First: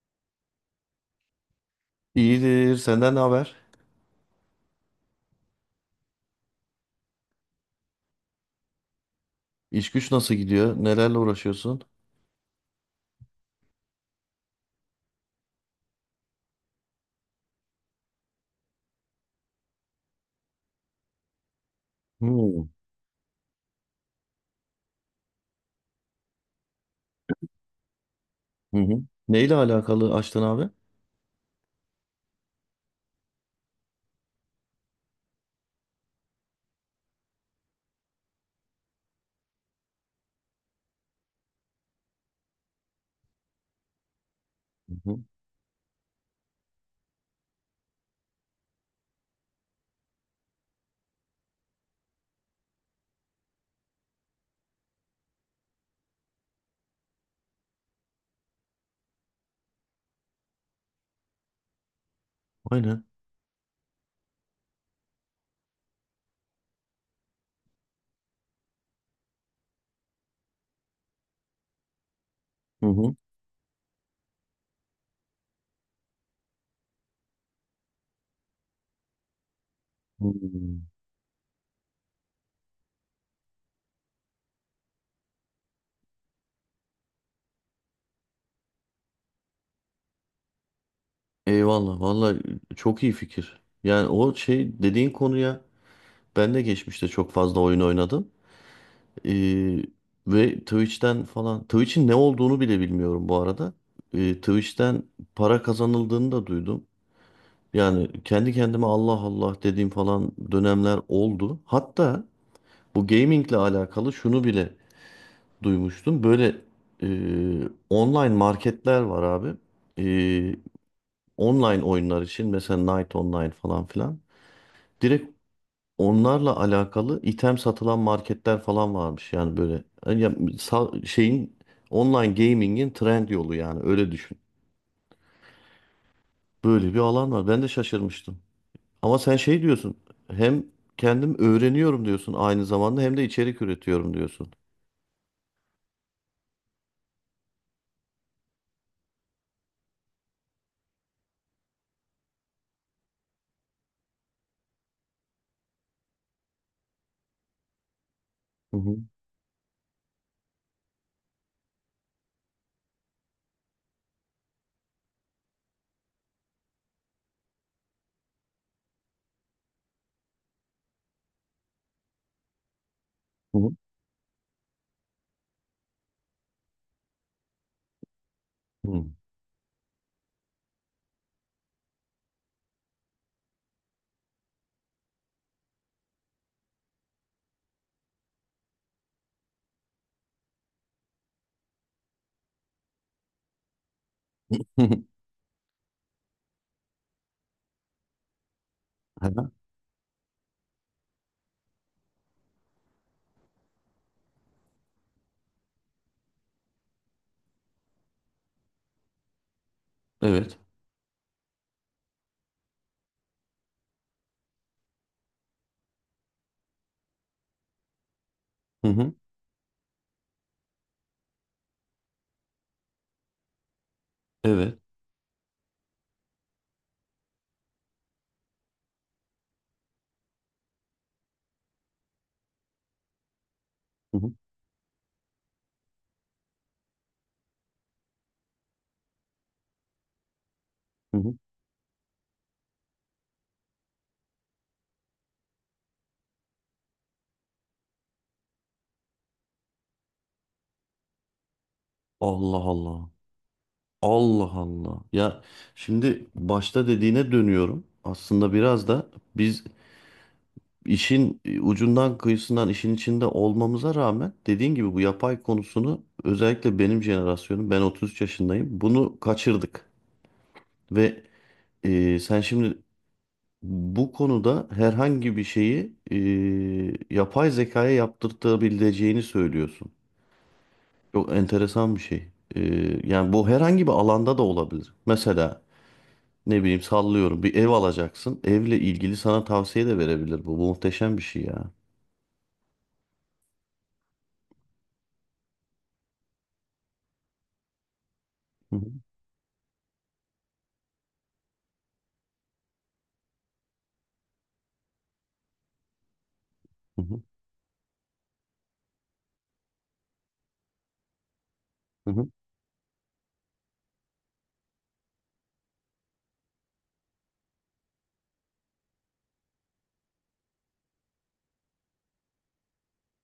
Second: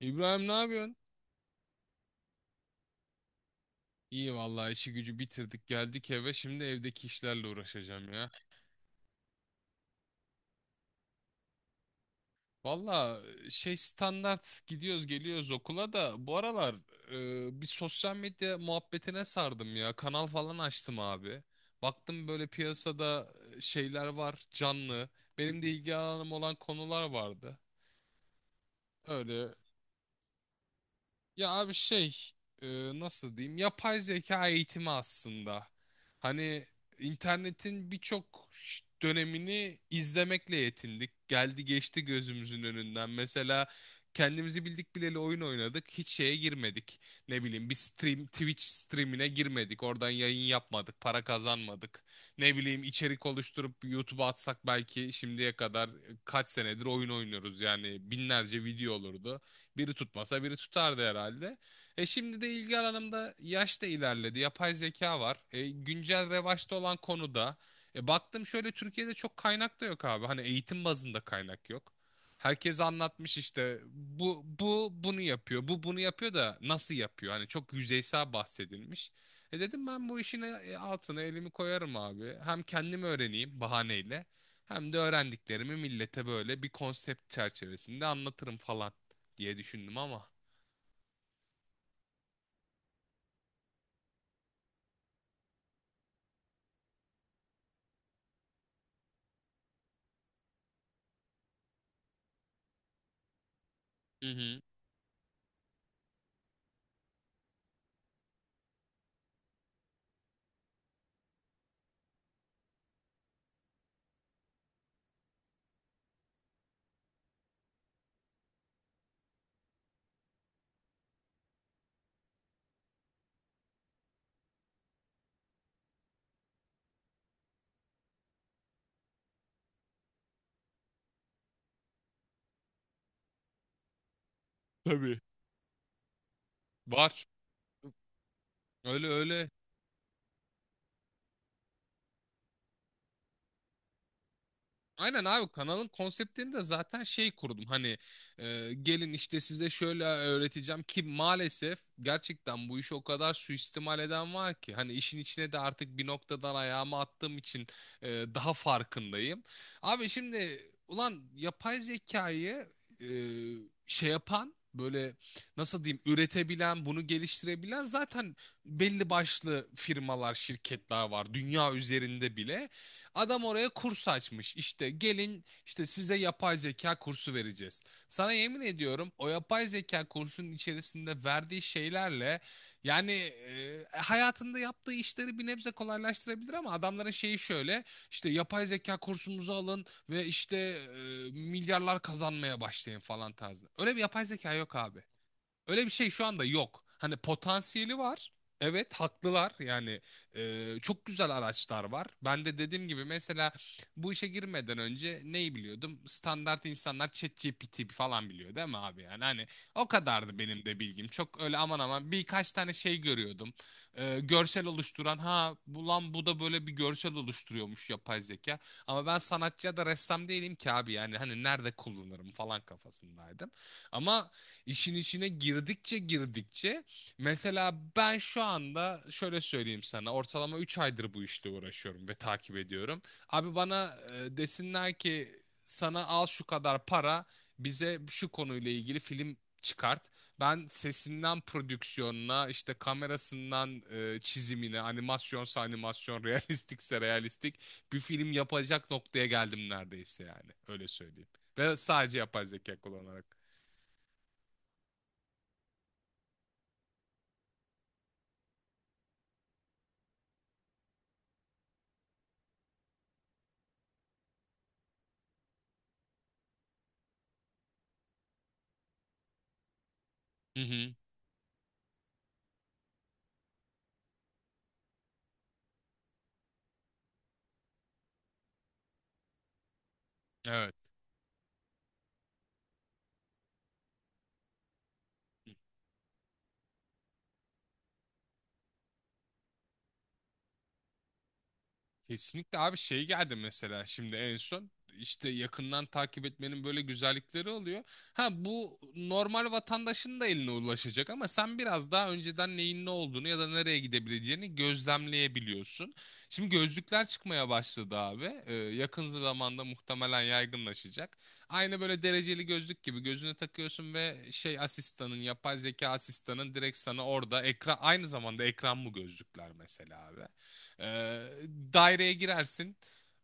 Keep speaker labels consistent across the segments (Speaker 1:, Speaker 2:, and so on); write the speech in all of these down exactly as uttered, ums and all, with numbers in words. Speaker 1: İbrahim ne yapıyorsun?
Speaker 2: İyidir. Senden ne haber?
Speaker 1: İyi vallahi işi gücü bitirdik geldik eve şimdi evdeki işlerle uğraşacağım ya.
Speaker 2: İş güç nasıl gidiyor? Nelerle uğraşıyorsun?
Speaker 1: Valla şey standart gidiyoruz geliyoruz okula da bu aralar e, bir sosyal medya muhabbetine sardım ya. Kanal falan açtım abi. Baktım böyle
Speaker 2: Hmm.
Speaker 1: piyasada e, şeyler var canlı. Benim de ilgi alanım olan konular vardı.
Speaker 2: Hı hı.
Speaker 1: Öyle.
Speaker 2: Neyle alakalı açtın abi? Hı
Speaker 1: Ya abi şey e, nasıl diyeyim yapay zeka eğitimi aslında. Hani internetin birçok ş- dönemini izlemekle yetindik. Geldi geçti gözümüzün önünden. Mesela kendimizi bildik bileli
Speaker 2: hı.
Speaker 1: oyun oynadık. Hiç şeye girmedik. Ne bileyim bir stream Twitch streamine girmedik. Oradan yayın yapmadık. Para kazanmadık. Ne bileyim içerik oluşturup YouTube'a atsak belki şimdiye kadar e, kaç senedir oyun oynuyoruz. Yani binlerce video olurdu. Biri tutmasa biri tutardı herhalde. E şimdi de ilgi
Speaker 2: Aynen.
Speaker 1: alanımda yaş da ilerledi. Yapay zeka var. E, güncel revaçta olan konuda. E, baktım şöyle Türkiye'de çok kaynak da yok abi. Hani eğitim bazında kaynak yok. Herkes
Speaker 2: Hı hı.
Speaker 1: anlatmış işte bu bu bunu yapıyor. Bu bunu yapıyor da nasıl yapıyor? Hani çok yüzeysel bahsedilmiş. E dedim ben bu işin e-
Speaker 2: Hmm.
Speaker 1: altına elimi koyarım abi. Hem kendim öğreneyim bahaneyle. Hem de öğrendiklerimi millete böyle bir konsept çerçevesinde anlatırım falan diye düşündüm ama.
Speaker 2: Eyvallah. Vallahi çok iyi fikir. Yani o şey dediğin konuya ben de geçmişte çok fazla oyun oynadım. Ee, ve Twitch'ten falan. Twitch'in ne olduğunu bile bilmiyorum bu arada.
Speaker 1: Hı
Speaker 2: Ee,
Speaker 1: hı.
Speaker 2: Twitch'ten para kazanıldığını da duydum. Yani kendi kendime Allah Allah dediğim falan dönemler oldu. Hatta bu gamingle alakalı şunu bile duymuştum. Böyle e, online marketler var abi. E, online oyunlar için mesela Night Online falan filan. Direkt onlarla alakalı item satılan marketler falan varmış. Yani böyle yani ya- sa- şeyin online gaming'in trend yolu yani öyle düşün.
Speaker 1: Tabii.
Speaker 2: Böyle bir
Speaker 1: Var.
Speaker 2: alan var. Ben de şaşırmıştım.
Speaker 1: Öyle
Speaker 2: Ama sen
Speaker 1: öyle.
Speaker 2: şey diyorsun. Hem kendim öğreniyorum diyorsun aynı zamanda hem de içerik üretiyorum diyorsun.
Speaker 1: Aynen abi kanalın konseptini de zaten şey kurdum hani e, gelin işte size şöyle öğreteceğim ki maalesef gerçekten bu işi o kadar suistimal eden var ki hani işin içine de artık bir noktadan ayağımı attığım için e, daha
Speaker 2: Hı hı.
Speaker 1: farkındayım. Abi şimdi ulan yapay zekayı e, şey yapan böyle nasıl diyeyim üretebilen bunu geliştirebilen zaten belli başlı firmalar şirketler var dünya üzerinde bile. Adam oraya
Speaker 2: Hı
Speaker 1: kurs açmış. İşte gelin işte size yapay zeka kursu vereceğiz. Sana yemin
Speaker 2: hı.
Speaker 1: ediyorum o yapay zeka kursunun içerisinde verdiği şeylerle yani e, hayatında yaptığı işleri bir nebze kolaylaştırabilir ama adamların şeyi şöyle işte yapay zeka kursumuzu alın ve işte e, milyarlar kazanmaya başlayın falan tarzı. Öyle bir yapay zeka yok
Speaker 2: Hı.
Speaker 1: abi. Öyle bir şey şu anda yok. Hani potansiyeli var. Evet haklılar yani e, çok güzel araçlar var. Ben de dediğim gibi mesela bu işe girmeden önce neyi biliyordum? Standart insanlar ChatGPT falan biliyor değil mi abi yani? Hani o kadardı
Speaker 2: Evet.
Speaker 1: benim de bilgim. Çok öyle aman aman birkaç tane şey görüyordum. E, görsel oluşturan ha bu lan bu da böyle bir görsel oluşturuyormuş yapay zeka.
Speaker 2: Hı
Speaker 1: Ama
Speaker 2: hı.
Speaker 1: ben sanatçı ya da ressam değilim ki abi yani hani nerede kullanırım falan kafasındaydım. Ama
Speaker 2: Evet.
Speaker 1: İşin içine girdikçe girdikçe mesela ben şu anda şöyle söyleyeyim sana ortalama üç aydır bu işle uğraşıyorum ve takip ediyorum. Abi bana
Speaker 2: Hı hı.
Speaker 1: e, desinler ki sana al şu kadar para bize şu konuyla ilgili film çıkart. Ben
Speaker 2: Hı hı.
Speaker 1: sesinden prodüksiyonuna işte kamerasından e, çizimine animasyonsa animasyon realistikse realistik bir film yapacak noktaya geldim neredeyse yani öyle söyleyeyim. Ve sadece yapay
Speaker 2: Allah
Speaker 1: zeka
Speaker 2: Allah.
Speaker 1: kullanarak.
Speaker 2: Allah Allah. Ya şimdi başta dediğine dönüyorum. Aslında biraz da biz işin e, ucundan kıyısından işin içinde olmamıza rağmen dediğin gibi bu yapay konusunu özellikle benim jenerasyonum ben otuz üç yaşındayım. Bunu kaçırdık
Speaker 1: Hı hı.
Speaker 2: ve e, sen şimdi bu konuda herhangi bir şeyi e, yapay zekaya yaptırtabileceğini söylüyorsun.
Speaker 1: Evet.
Speaker 2: Çok enteresan bir şey. Ee, yani bu herhangi bir alanda da olabilir. Mesela ne bileyim sallıyorum bir ev alacaksın. Evle ilgili sana tavsiye de verebilir bu. Bu muhteşem bir şey ya.
Speaker 1: Kesinlikle abi şey geldi mesela şimdi en son işte yakından takip etmenin böyle güzellikleri oluyor. Ha
Speaker 2: Hı
Speaker 1: bu
Speaker 2: hı,
Speaker 1: normal vatandaşın da eline ulaşacak ama sen biraz daha önceden neyin ne olduğunu ya da nereye gidebileceğini gözlemleyebiliyorsun. Şimdi
Speaker 2: hı
Speaker 1: gözlükler
Speaker 2: hı,
Speaker 1: çıkmaya başladı abi. Ee, yakın zamanda muhtemelen yaygınlaşacak. Aynı böyle
Speaker 2: hı hı.
Speaker 1: dereceli gözlük gibi gözüne takıyorsun ve şey asistanın yapay zeka asistanın direkt sana orada ekran aynı zamanda ekran bu gözlükler mesela abi. Ee, daireye girersin.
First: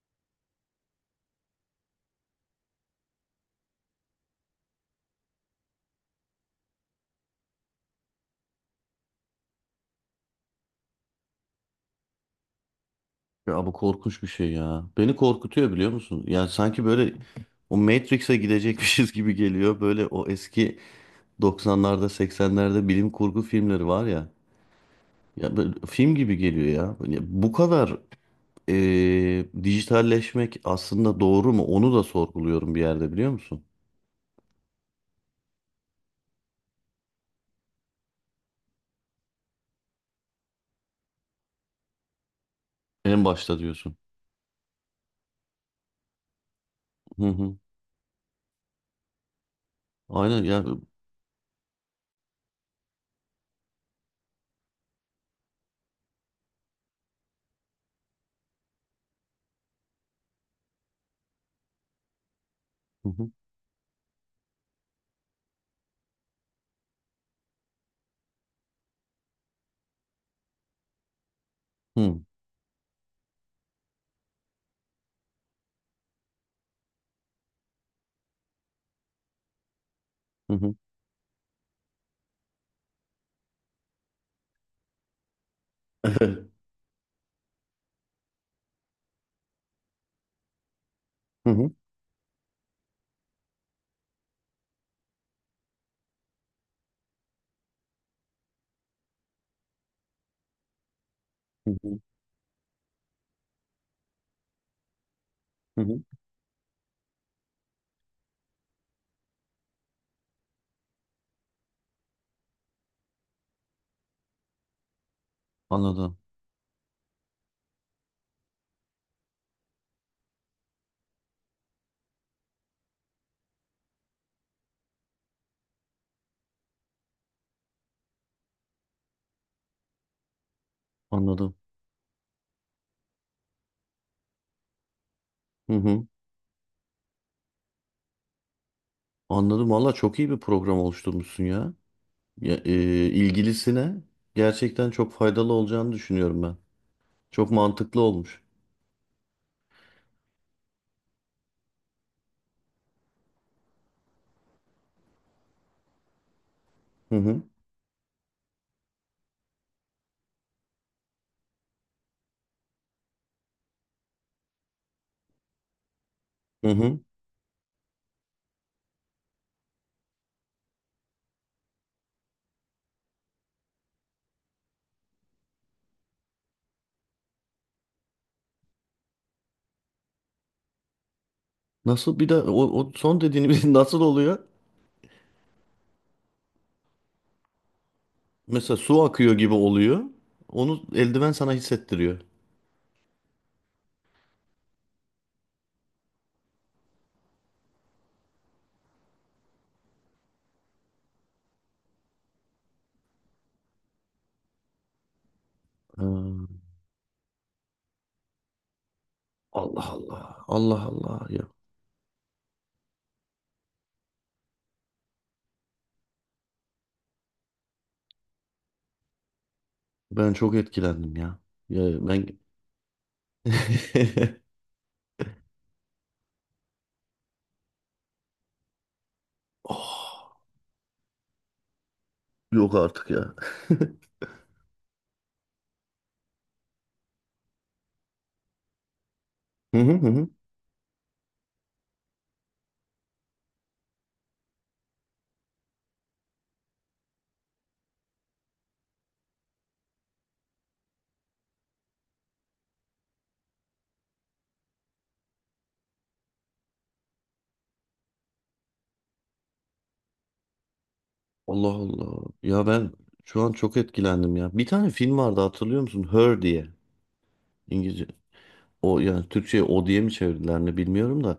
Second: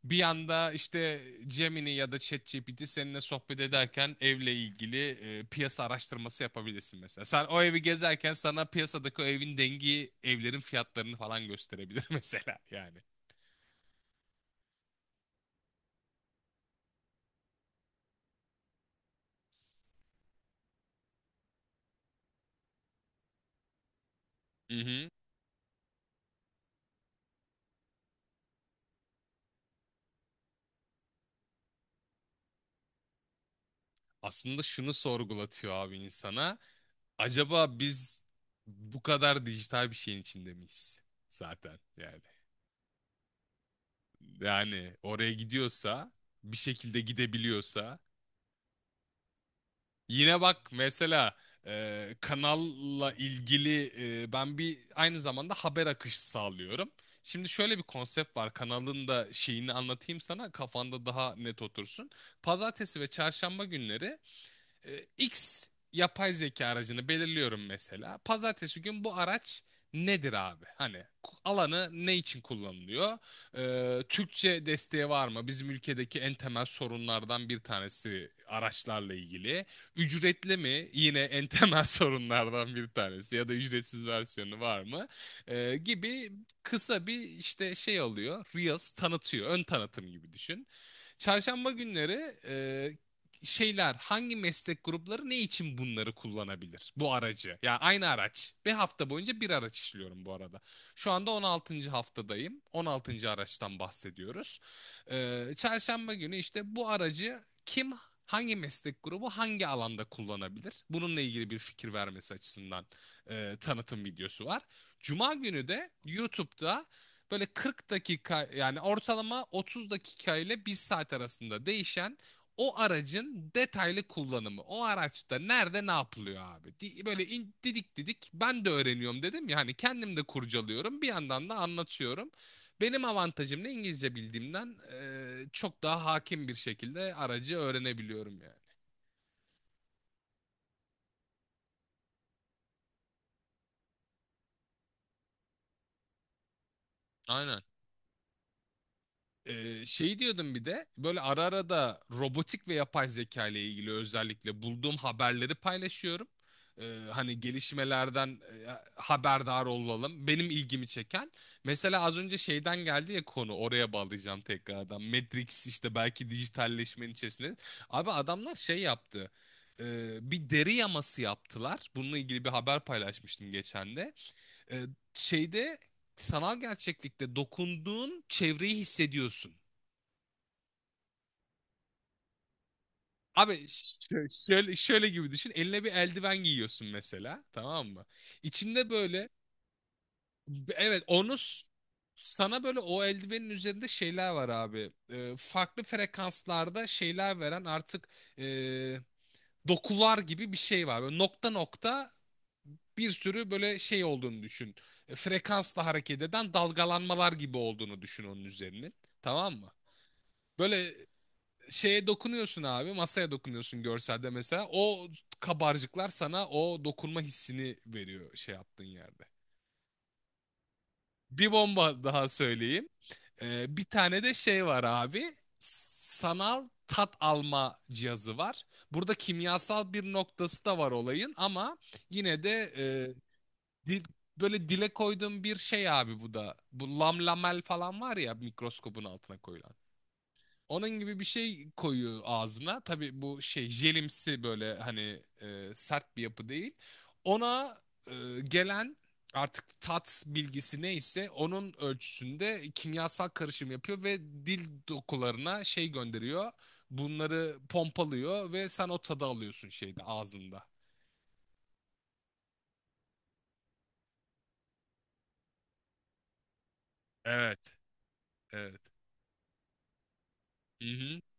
Speaker 1: Bir yanda işte Gemini ya da ChatGPT seninle sohbet ederken evle ilgili e, piyasa araştırması yapabilirsin mesela. Sen o evi gezerken sana piyasadaki o evin dengi evlerin fiyatlarını falan gösterebilir mesela yani.
Speaker 2: Ya bu korkunç bir şey ya. Beni korkutuyor biliyor musun? Yani sanki böyle o Matrix'e gidecekmişiz gibi geliyor. Böyle o eski doksanlarda seksenlerde bilim kurgu filmleri var ya.
Speaker 1: Hı hı.
Speaker 2: Ya böyle film gibi geliyor ya. Ya bu kadar e, dijitalleşmek aslında doğru mu? Onu da sorguluyorum bir yerde biliyor musun?
Speaker 1: Aslında şunu sorgulatıyor abi insana. Acaba biz bu kadar dijital bir şeyin içinde miyiz zaten yani?
Speaker 2: En başta diyorsun.
Speaker 1: Yani oraya gidiyorsa bir şekilde
Speaker 2: Hı hı.
Speaker 1: gidebiliyorsa yine
Speaker 2: Aynen ya.
Speaker 1: bak mesela e, kanalla ilgili e, ben bir aynı zamanda haber akışı sağlıyorum. Şimdi şöyle bir konsept var. Kanalın da şeyini anlatayım sana kafanda daha net otursun. Pazartesi ve
Speaker 2: Hı hı.
Speaker 1: çarşamba günleri e, X yapay zeka aracını belirliyorum mesela. Pazartesi gün bu araç nedir abi? Hani alanı
Speaker 2: Hı
Speaker 1: ne
Speaker 2: hı.
Speaker 1: için kullanılıyor? E, Türkçe desteği var mı? Bizim ülkedeki en temel sorunlardan bir tanesi araçlarla ilgili. Ücretli
Speaker 2: Hı.
Speaker 1: mi? Yine en temel sorunlardan bir tanesi ya da ücretsiz versiyonu var mı? E, gibi
Speaker 2: Evet.
Speaker 1: kısa bir işte şey alıyor. Reels tanıtıyor. Ön tanıtım gibi düşün.
Speaker 2: Hı
Speaker 1: Çarşamba
Speaker 2: hı.
Speaker 1: günleri e, şeyler hangi meslek grupları ne için bunları kullanabilir? Bu aracı. Ya aynı araç. Bir hafta boyunca bir araç işliyorum bu arada. Şu anda on
Speaker 2: Hı
Speaker 1: altıncı
Speaker 2: hı.
Speaker 1: haftadayım. On altıncı araçtan bahsediyoruz. E,
Speaker 2: Hı hı.
Speaker 1: çarşamba günü işte bu aracı kim hangi meslek grubu hangi alanda kullanabilir? Bununla ilgili bir fikir vermesi açısından e, tanıtım videosu var. Cuma günü de
Speaker 2: Anladım.
Speaker 1: YouTube'da böyle kırk dakika yani ortalama otuz dakika ile bir saat arasında değişen o aracın detaylı kullanımı. O araçta nerede ne yapılıyor abi? Di- Böyle in- didik didik ben de öğreniyorum dedim ya hani kendim de kurcalıyorum bir yandan da
Speaker 2: Anladım.
Speaker 1: anlatıyorum. Benim avantajım ne İngilizce bildiğimden eee,
Speaker 2: Hı
Speaker 1: çok daha
Speaker 2: hı.
Speaker 1: hakim bir şekilde aracı öğrenebiliyorum yani.
Speaker 2: Anladım. Valla çok iyi bir program oluşturmuşsun ya. Ya, e, ilgilisine gerçekten çok faydalı olacağını düşünüyorum ben. Çok
Speaker 1: Aynen.
Speaker 2: mantıklı olmuş.
Speaker 1: Ee, şey diyordum bir de böyle ara ara da robotik ve yapay zeka ile ilgili özellikle bulduğum haberleri paylaşıyorum. Ee,
Speaker 2: Hı
Speaker 1: hani
Speaker 2: hı.
Speaker 1: gelişmelerden e, haberdar olalım. Benim ilgimi çeken. Mesela az önce şeyden geldi ya konu oraya bağlayacağım tekrardan. Matrix işte belki
Speaker 2: Hı hı.
Speaker 1: dijitalleşmenin içerisinde. Abi adamlar şey yaptı. Ee, bir deri yaması yaptılar. Bununla ilgili bir haber paylaşmıştım geçen de. Ee, şeyde sanal gerçeklikte dokunduğun çevreyi hissediyorsun.
Speaker 2: Nasıl bir de o, o son
Speaker 1: Abi
Speaker 2: dediğiniz nasıl oluyor?
Speaker 1: şö- şöyle, şöyle gibi düşün. Eline bir eldiven giyiyorsun mesela. Tamam mı?
Speaker 2: Mesela
Speaker 1: İçinde
Speaker 2: su
Speaker 1: böyle
Speaker 2: akıyor gibi oluyor. Onu
Speaker 1: evet,
Speaker 2: eldiven
Speaker 1: onu
Speaker 2: sana
Speaker 1: s-
Speaker 2: hissettiriyor.
Speaker 1: sana böyle o eldivenin üzerinde şeyler var abi. Ee, farklı frekanslarda şeyler veren artık ee, dokular gibi bir şey var. Böyle nokta nokta bir sürü böyle şey olduğunu düşün. E, frekansla
Speaker 2: Ha,
Speaker 1: hareket eden dalgalanmalar gibi olduğunu düşün onun üzerinin. Tamam mı?
Speaker 2: Allah Allah. Allah
Speaker 1: Böyle
Speaker 2: Allah ya.
Speaker 1: şeye dokunuyorsun abi, masaya dokunuyorsun görselde mesela, o kabarcıklar sana o dokunma hissini veriyor şey yaptığın yerde.
Speaker 2: Ben çok etkilendim ya.
Speaker 1: Bir bomba
Speaker 2: Ya ben
Speaker 1: daha söyleyeyim. Ee, bir tane de şey var abi, sanal tat alma cihazı var. Burada kimyasal bir
Speaker 2: oh,
Speaker 1: noktası da var olayın ama yine de
Speaker 2: yok
Speaker 1: e,
Speaker 2: artık ya.
Speaker 1: dil- böyle dile koyduğum bir şey abi bu da. Bu lamlamel falan var ya mikroskopun altına koyulan.
Speaker 2: Hı hı hı. Hı.
Speaker 1: Onun gibi bir şey koyuyor ağzına. Tabii bu şey jelimsi böyle hani e, sert bir yapı değil. Ona e, gelen artık tat bilgisi neyse onun ölçüsünde kimyasal karışım yapıyor ve dil dokularına şey gönderiyor. Bunları pompalıyor ve sen o tadı alıyorsun şeyde ağzında.
Speaker 2: Allah Allah. Ya ben şu an çok etkilendim ya. Bir tane film vardı hatırlıyor musun? Her diye.
Speaker 1: Evet,
Speaker 2: İngilizce.
Speaker 1: evet.
Speaker 2: O yani Türkçe'ye o diye mi çevirdiler ne
Speaker 1: Hı hı.
Speaker 2: bilmiyorum da.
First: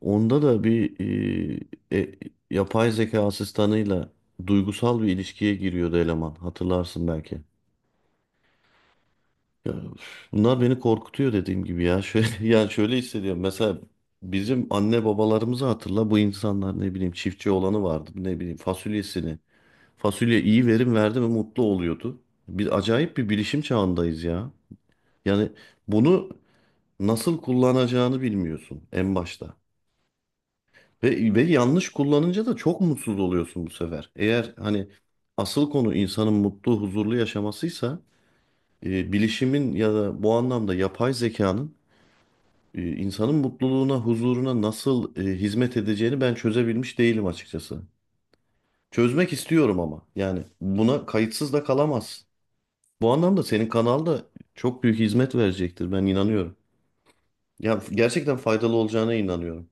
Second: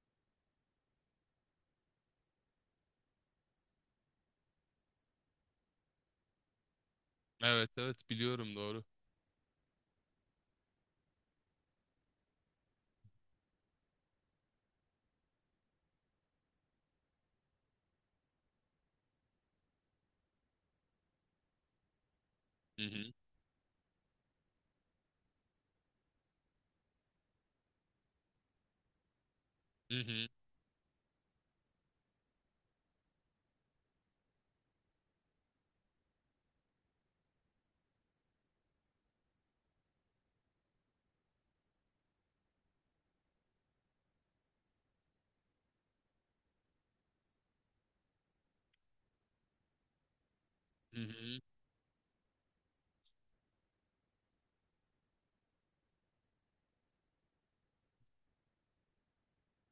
Speaker 2: Onda da bir e, e, yapay zeka asistanıyla duygusal bir ilişkiye giriyordu eleman. Hatırlarsın belki.
Speaker 1: Evet, evet biliyorum doğru.
Speaker 2: Ya, üf, bunlar beni korkutuyor dediğim gibi ya. Şöyle, yani şöyle hissediyorum. Mesela bizim anne babalarımızı hatırla. Bu insanlar ne bileyim çiftçi olanı vardı. Ne bileyim fasulyesini. Fasulye iyi verim verdi mi mutlu oluyordu. Bir
Speaker 1: Hı hı.
Speaker 2: acayip bir bilişim çağındayız ya. Yani bunu nasıl kullanacağını bilmiyorsun en başta.
Speaker 1: Hı hı.
Speaker 2: Ve, ve yanlış kullanınca da çok mutsuz oluyorsun bu sefer. Eğer hani asıl konu insanın mutlu, huzurlu yaşamasıysa e, bilişimin ya da bu anlamda yapay zekanın e, insanın mutluluğuna, huzuruna nasıl e, hizmet edeceğini ben çözebilmiş değilim açıkçası. Çözmek istiyorum ama yani
Speaker 1: Hı
Speaker 2: buna
Speaker 1: hı.
Speaker 2: kayıtsız da kalamaz. Bu anlamda senin kanal da çok büyük hizmet verecektir ben inanıyorum. Ya gerçekten faydalı olacağına inanıyorum.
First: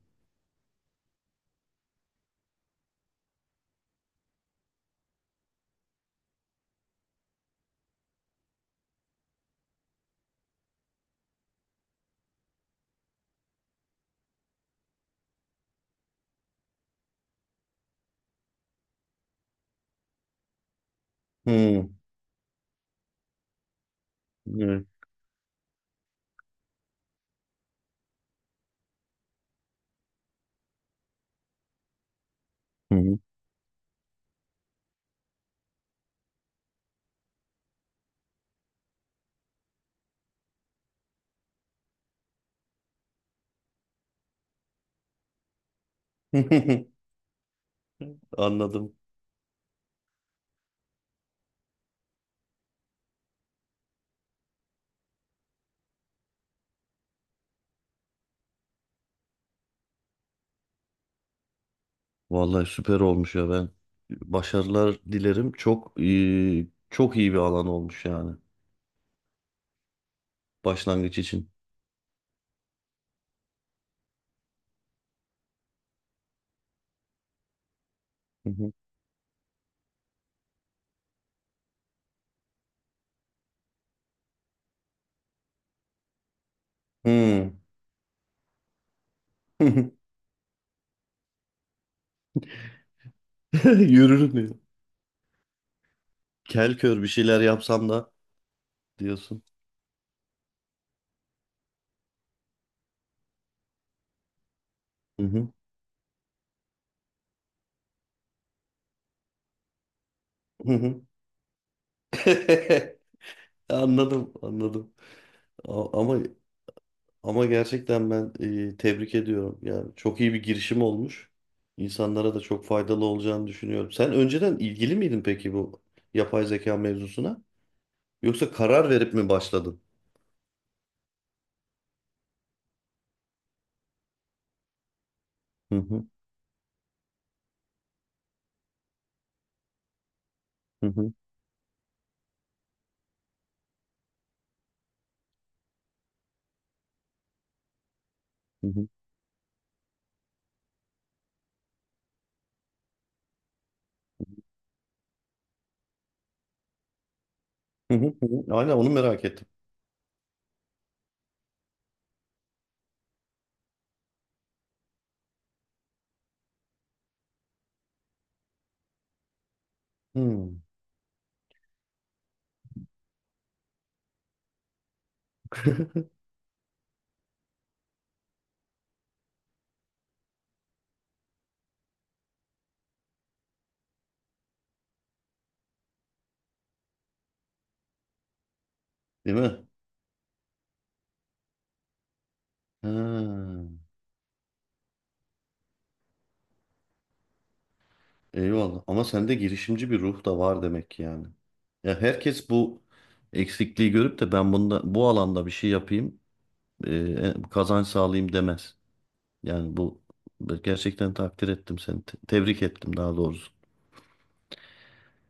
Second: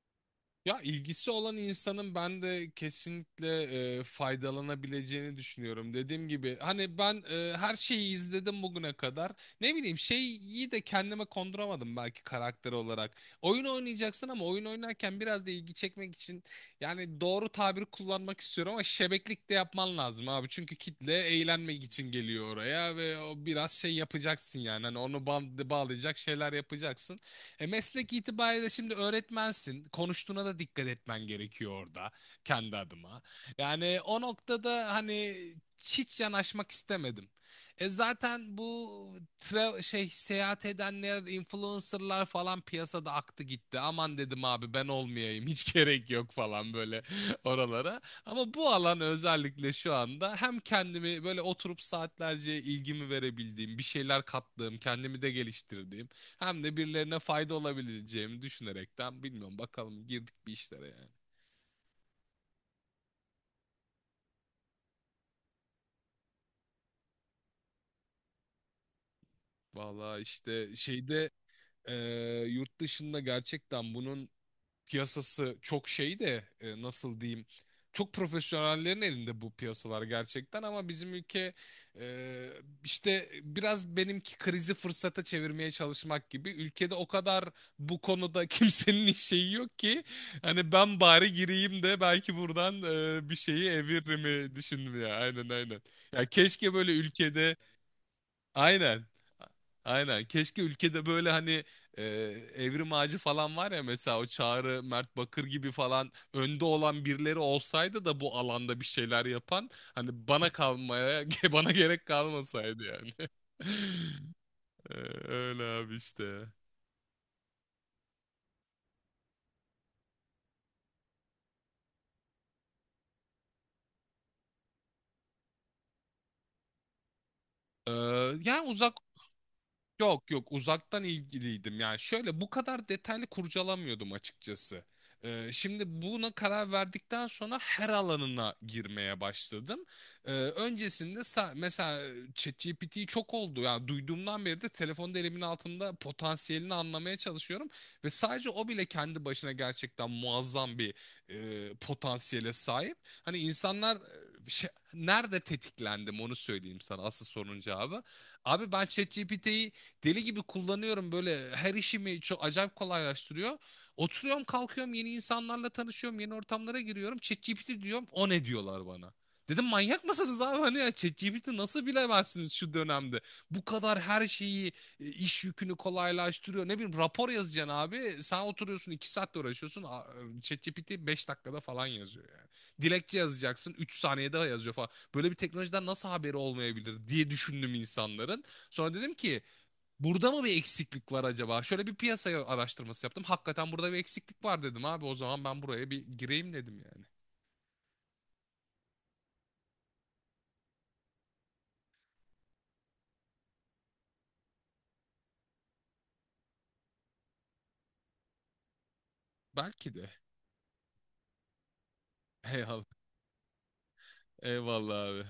Speaker 1: Ya ilgisi olan insanın ben de kesinlikle e, faydalanabileceğini düşünüyorum. Dediğim gibi hani ben e, her şeyi izledim bugüne kadar. Ne bileyim şeyi de kendime konduramadım belki karakter olarak. Oyun oynayacaksın ama oyun oynarken biraz da ilgi çekmek için yani doğru tabiri kullanmak istiyorum ama şebeklik de yapman lazım abi. Çünkü kitle eğlenmek
Speaker 2: Hmm,
Speaker 1: için geliyor oraya ve o biraz şey yapacaksın yani.
Speaker 2: evet.
Speaker 1: Hani onu ba- bağlayacak şeyler yapacaksın. E meslek itibariyle şimdi öğretmensin. Konuştuğuna da dikkat etmen gerekiyor orada kendi
Speaker 2: Hı hı.
Speaker 1: adıma. Yani o noktada hani hiç yanaşmak istemedim. E zaten bu tra- şey seyahat edenler, influencerlar falan piyasada aktı gitti. Aman dedim abi ben olmayayım. Hiç gerek yok falan böyle oralara. Ama bu
Speaker 2: Anladım.
Speaker 1: alan özellikle şu anda hem kendimi böyle oturup saatlerce ilgimi verebildiğim, bir şeyler kattığım, kendimi de geliştirdiğim hem de birilerine fayda olabileceğimi düşünerekten bilmiyorum, bakalım girdik bir işlere yani.
Speaker 2: Vallahi süper olmuş ya ben başarılar dilerim. Çok eee, çok iyi bir alan olmuş yani
Speaker 1: Valla işte
Speaker 2: başlangıç
Speaker 1: şeyde
Speaker 2: için.
Speaker 1: eee, yurt dışında gerçekten bunun piyasası çok şey de e, nasıl diyeyim çok
Speaker 2: Hı hı.
Speaker 1: profesyonellerin elinde bu piyasalar gerçekten, ama bizim ülke e, işte biraz benimki krizi fırsata çevirmeye çalışmak gibi, ülkede o kadar
Speaker 2: Hmm.
Speaker 1: bu konuda kimsenin şeyi yok ki hani ben bari gireyim de belki buradan e, bir şeyi eviririm
Speaker 2: Yürürüm
Speaker 1: mi
Speaker 2: diyor.
Speaker 1: düşündüm ya. Aynen aynen. Ya keşke
Speaker 2: Kel
Speaker 1: böyle
Speaker 2: kör bir şeyler
Speaker 1: ülkede.
Speaker 2: yapsam da
Speaker 1: Aynen.
Speaker 2: diyorsun.
Speaker 1: Aynen. Keşke ülkede böyle hani e, Evrim Ağacı falan var ya mesela, o Çağrı, Mert
Speaker 2: Hı
Speaker 1: Bakır
Speaker 2: hı.
Speaker 1: gibi falan önde olan birileri olsaydı da bu alanda bir şeyler yapan hani bana
Speaker 2: Hı hı.
Speaker 1: kalmaya bana gerek kalmasaydı yani.
Speaker 2: Anladım, anladım.
Speaker 1: E, Öyle abi
Speaker 2: A- ama
Speaker 1: işte.
Speaker 2: ama gerçekten ben eee, tebrik ediyorum. Yani çok iyi bir girişim olmuş. İnsanlara da çok faydalı olacağını düşünüyorum. Sen önceden ilgili miydin peki bu yapay zeka mevzusuna?
Speaker 1: E,
Speaker 2: Yoksa
Speaker 1: yani
Speaker 2: karar
Speaker 1: uzak
Speaker 2: verip mi başladın?
Speaker 1: Yok, yok, uzaktan ilgiliydim. Yani şöyle bu kadar detaylı kurcalamıyordum açıkçası. Ee,
Speaker 2: Hı
Speaker 1: şimdi
Speaker 2: hı,
Speaker 1: buna karar verdikten sonra her alanına girmeye başladım. Ee,
Speaker 2: hı hı,
Speaker 1: öncesinde sa- mesela ChatGPT çok oldu. Yani duyduğumdan beri de telefonda elimin altında potansiyelini anlamaya çalışıyorum. Ve sadece
Speaker 2: hı
Speaker 1: o bile
Speaker 2: hı,
Speaker 1: kendi başına gerçekten muazzam bir e, potansiyele sahip. Hani insanlar e, şey, nerede tetiklendim onu söyleyeyim sana asıl sorunun
Speaker 2: hı
Speaker 1: cevabı.
Speaker 2: hı, hı hı.
Speaker 1: Abi
Speaker 2: Hala
Speaker 1: ben
Speaker 2: onu merak ettim.
Speaker 1: ChatGPT'yi deli gibi kullanıyorum böyle, her işimi çok acayip kolaylaştırıyor. Oturuyorum kalkıyorum yeni insanlarla tanışıyorum yeni ortamlara giriyorum. ChatGPT diyorum, o ne diyorlar bana. Dedim manyak mısınız abi
Speaker 2: Hmm.
Speaker 1: hani ya, ChatGPT nasıl bilemezsiniz şu dönemde. Bu kadar her şeyi e, iş yükünü kolaylaştırıyor. Ne bileyim rapor yazacaksın abi sen oturuyorsun iki saatte uğraşıyorsun. A- ChatGPT beş dakikada falan yazıyor yani. Dilekçe yazacaksın üç saniyede yazıyor falan. Böyle bir teknolojiden nasıl haberi olmayabilir diye düşündüm insanların. Sonra dedim
Speaker 2: Değil
Speaker 1: ki
Speaker 2: mi?
Speaker 1: burada mı bir eksiklik var acaba? Şöyle bir piyasaya araştırması yaptım.
Speaker 2: Ha,
Speaker 1: Hakikaten burada bir eksiklik var dedim abi. O zaman ben buraya bir gireyim dedim yani.
Speaker 2: eyvallah. Ama sende girişimci bir ruh da var demek ki yani. Ya herkes bu eksikliği görüp de ben bunda bu alanda bir şey yapayım, e, kazanç sağlayayım demez. Yani
Speaker 1: Belki
Speaker 2: bu
Speaker 1: de.
Speaker 2: gerçekten takdir ettim seni. te- tebrik
Speaker 1: Eyvallah.
Speaker 2: ettim daha doğrusu.
Speaker 1: Eyvallah abi.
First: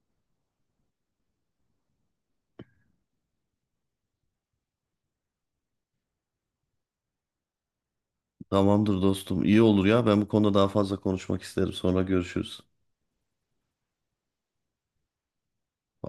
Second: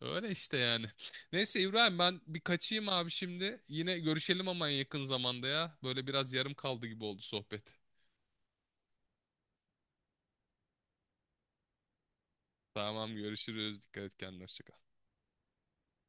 Speaker 1: Öyle işte yani. Neyse İbrahim ben bir kaçayım abi şimdi. Yine görüşelim ama en yakın zamanda ya. Böyle biraz yarım kaldı gibi oldu sohbet.
Speaker 2: Tamamdır dostum. İyi olur ya. Ben bu konuda daha fazla konuşmak isterim. Sonra görüşürüz.
Speaker 1: Tamam görüşürüz. Dikkat et kendine. Hoşça kal.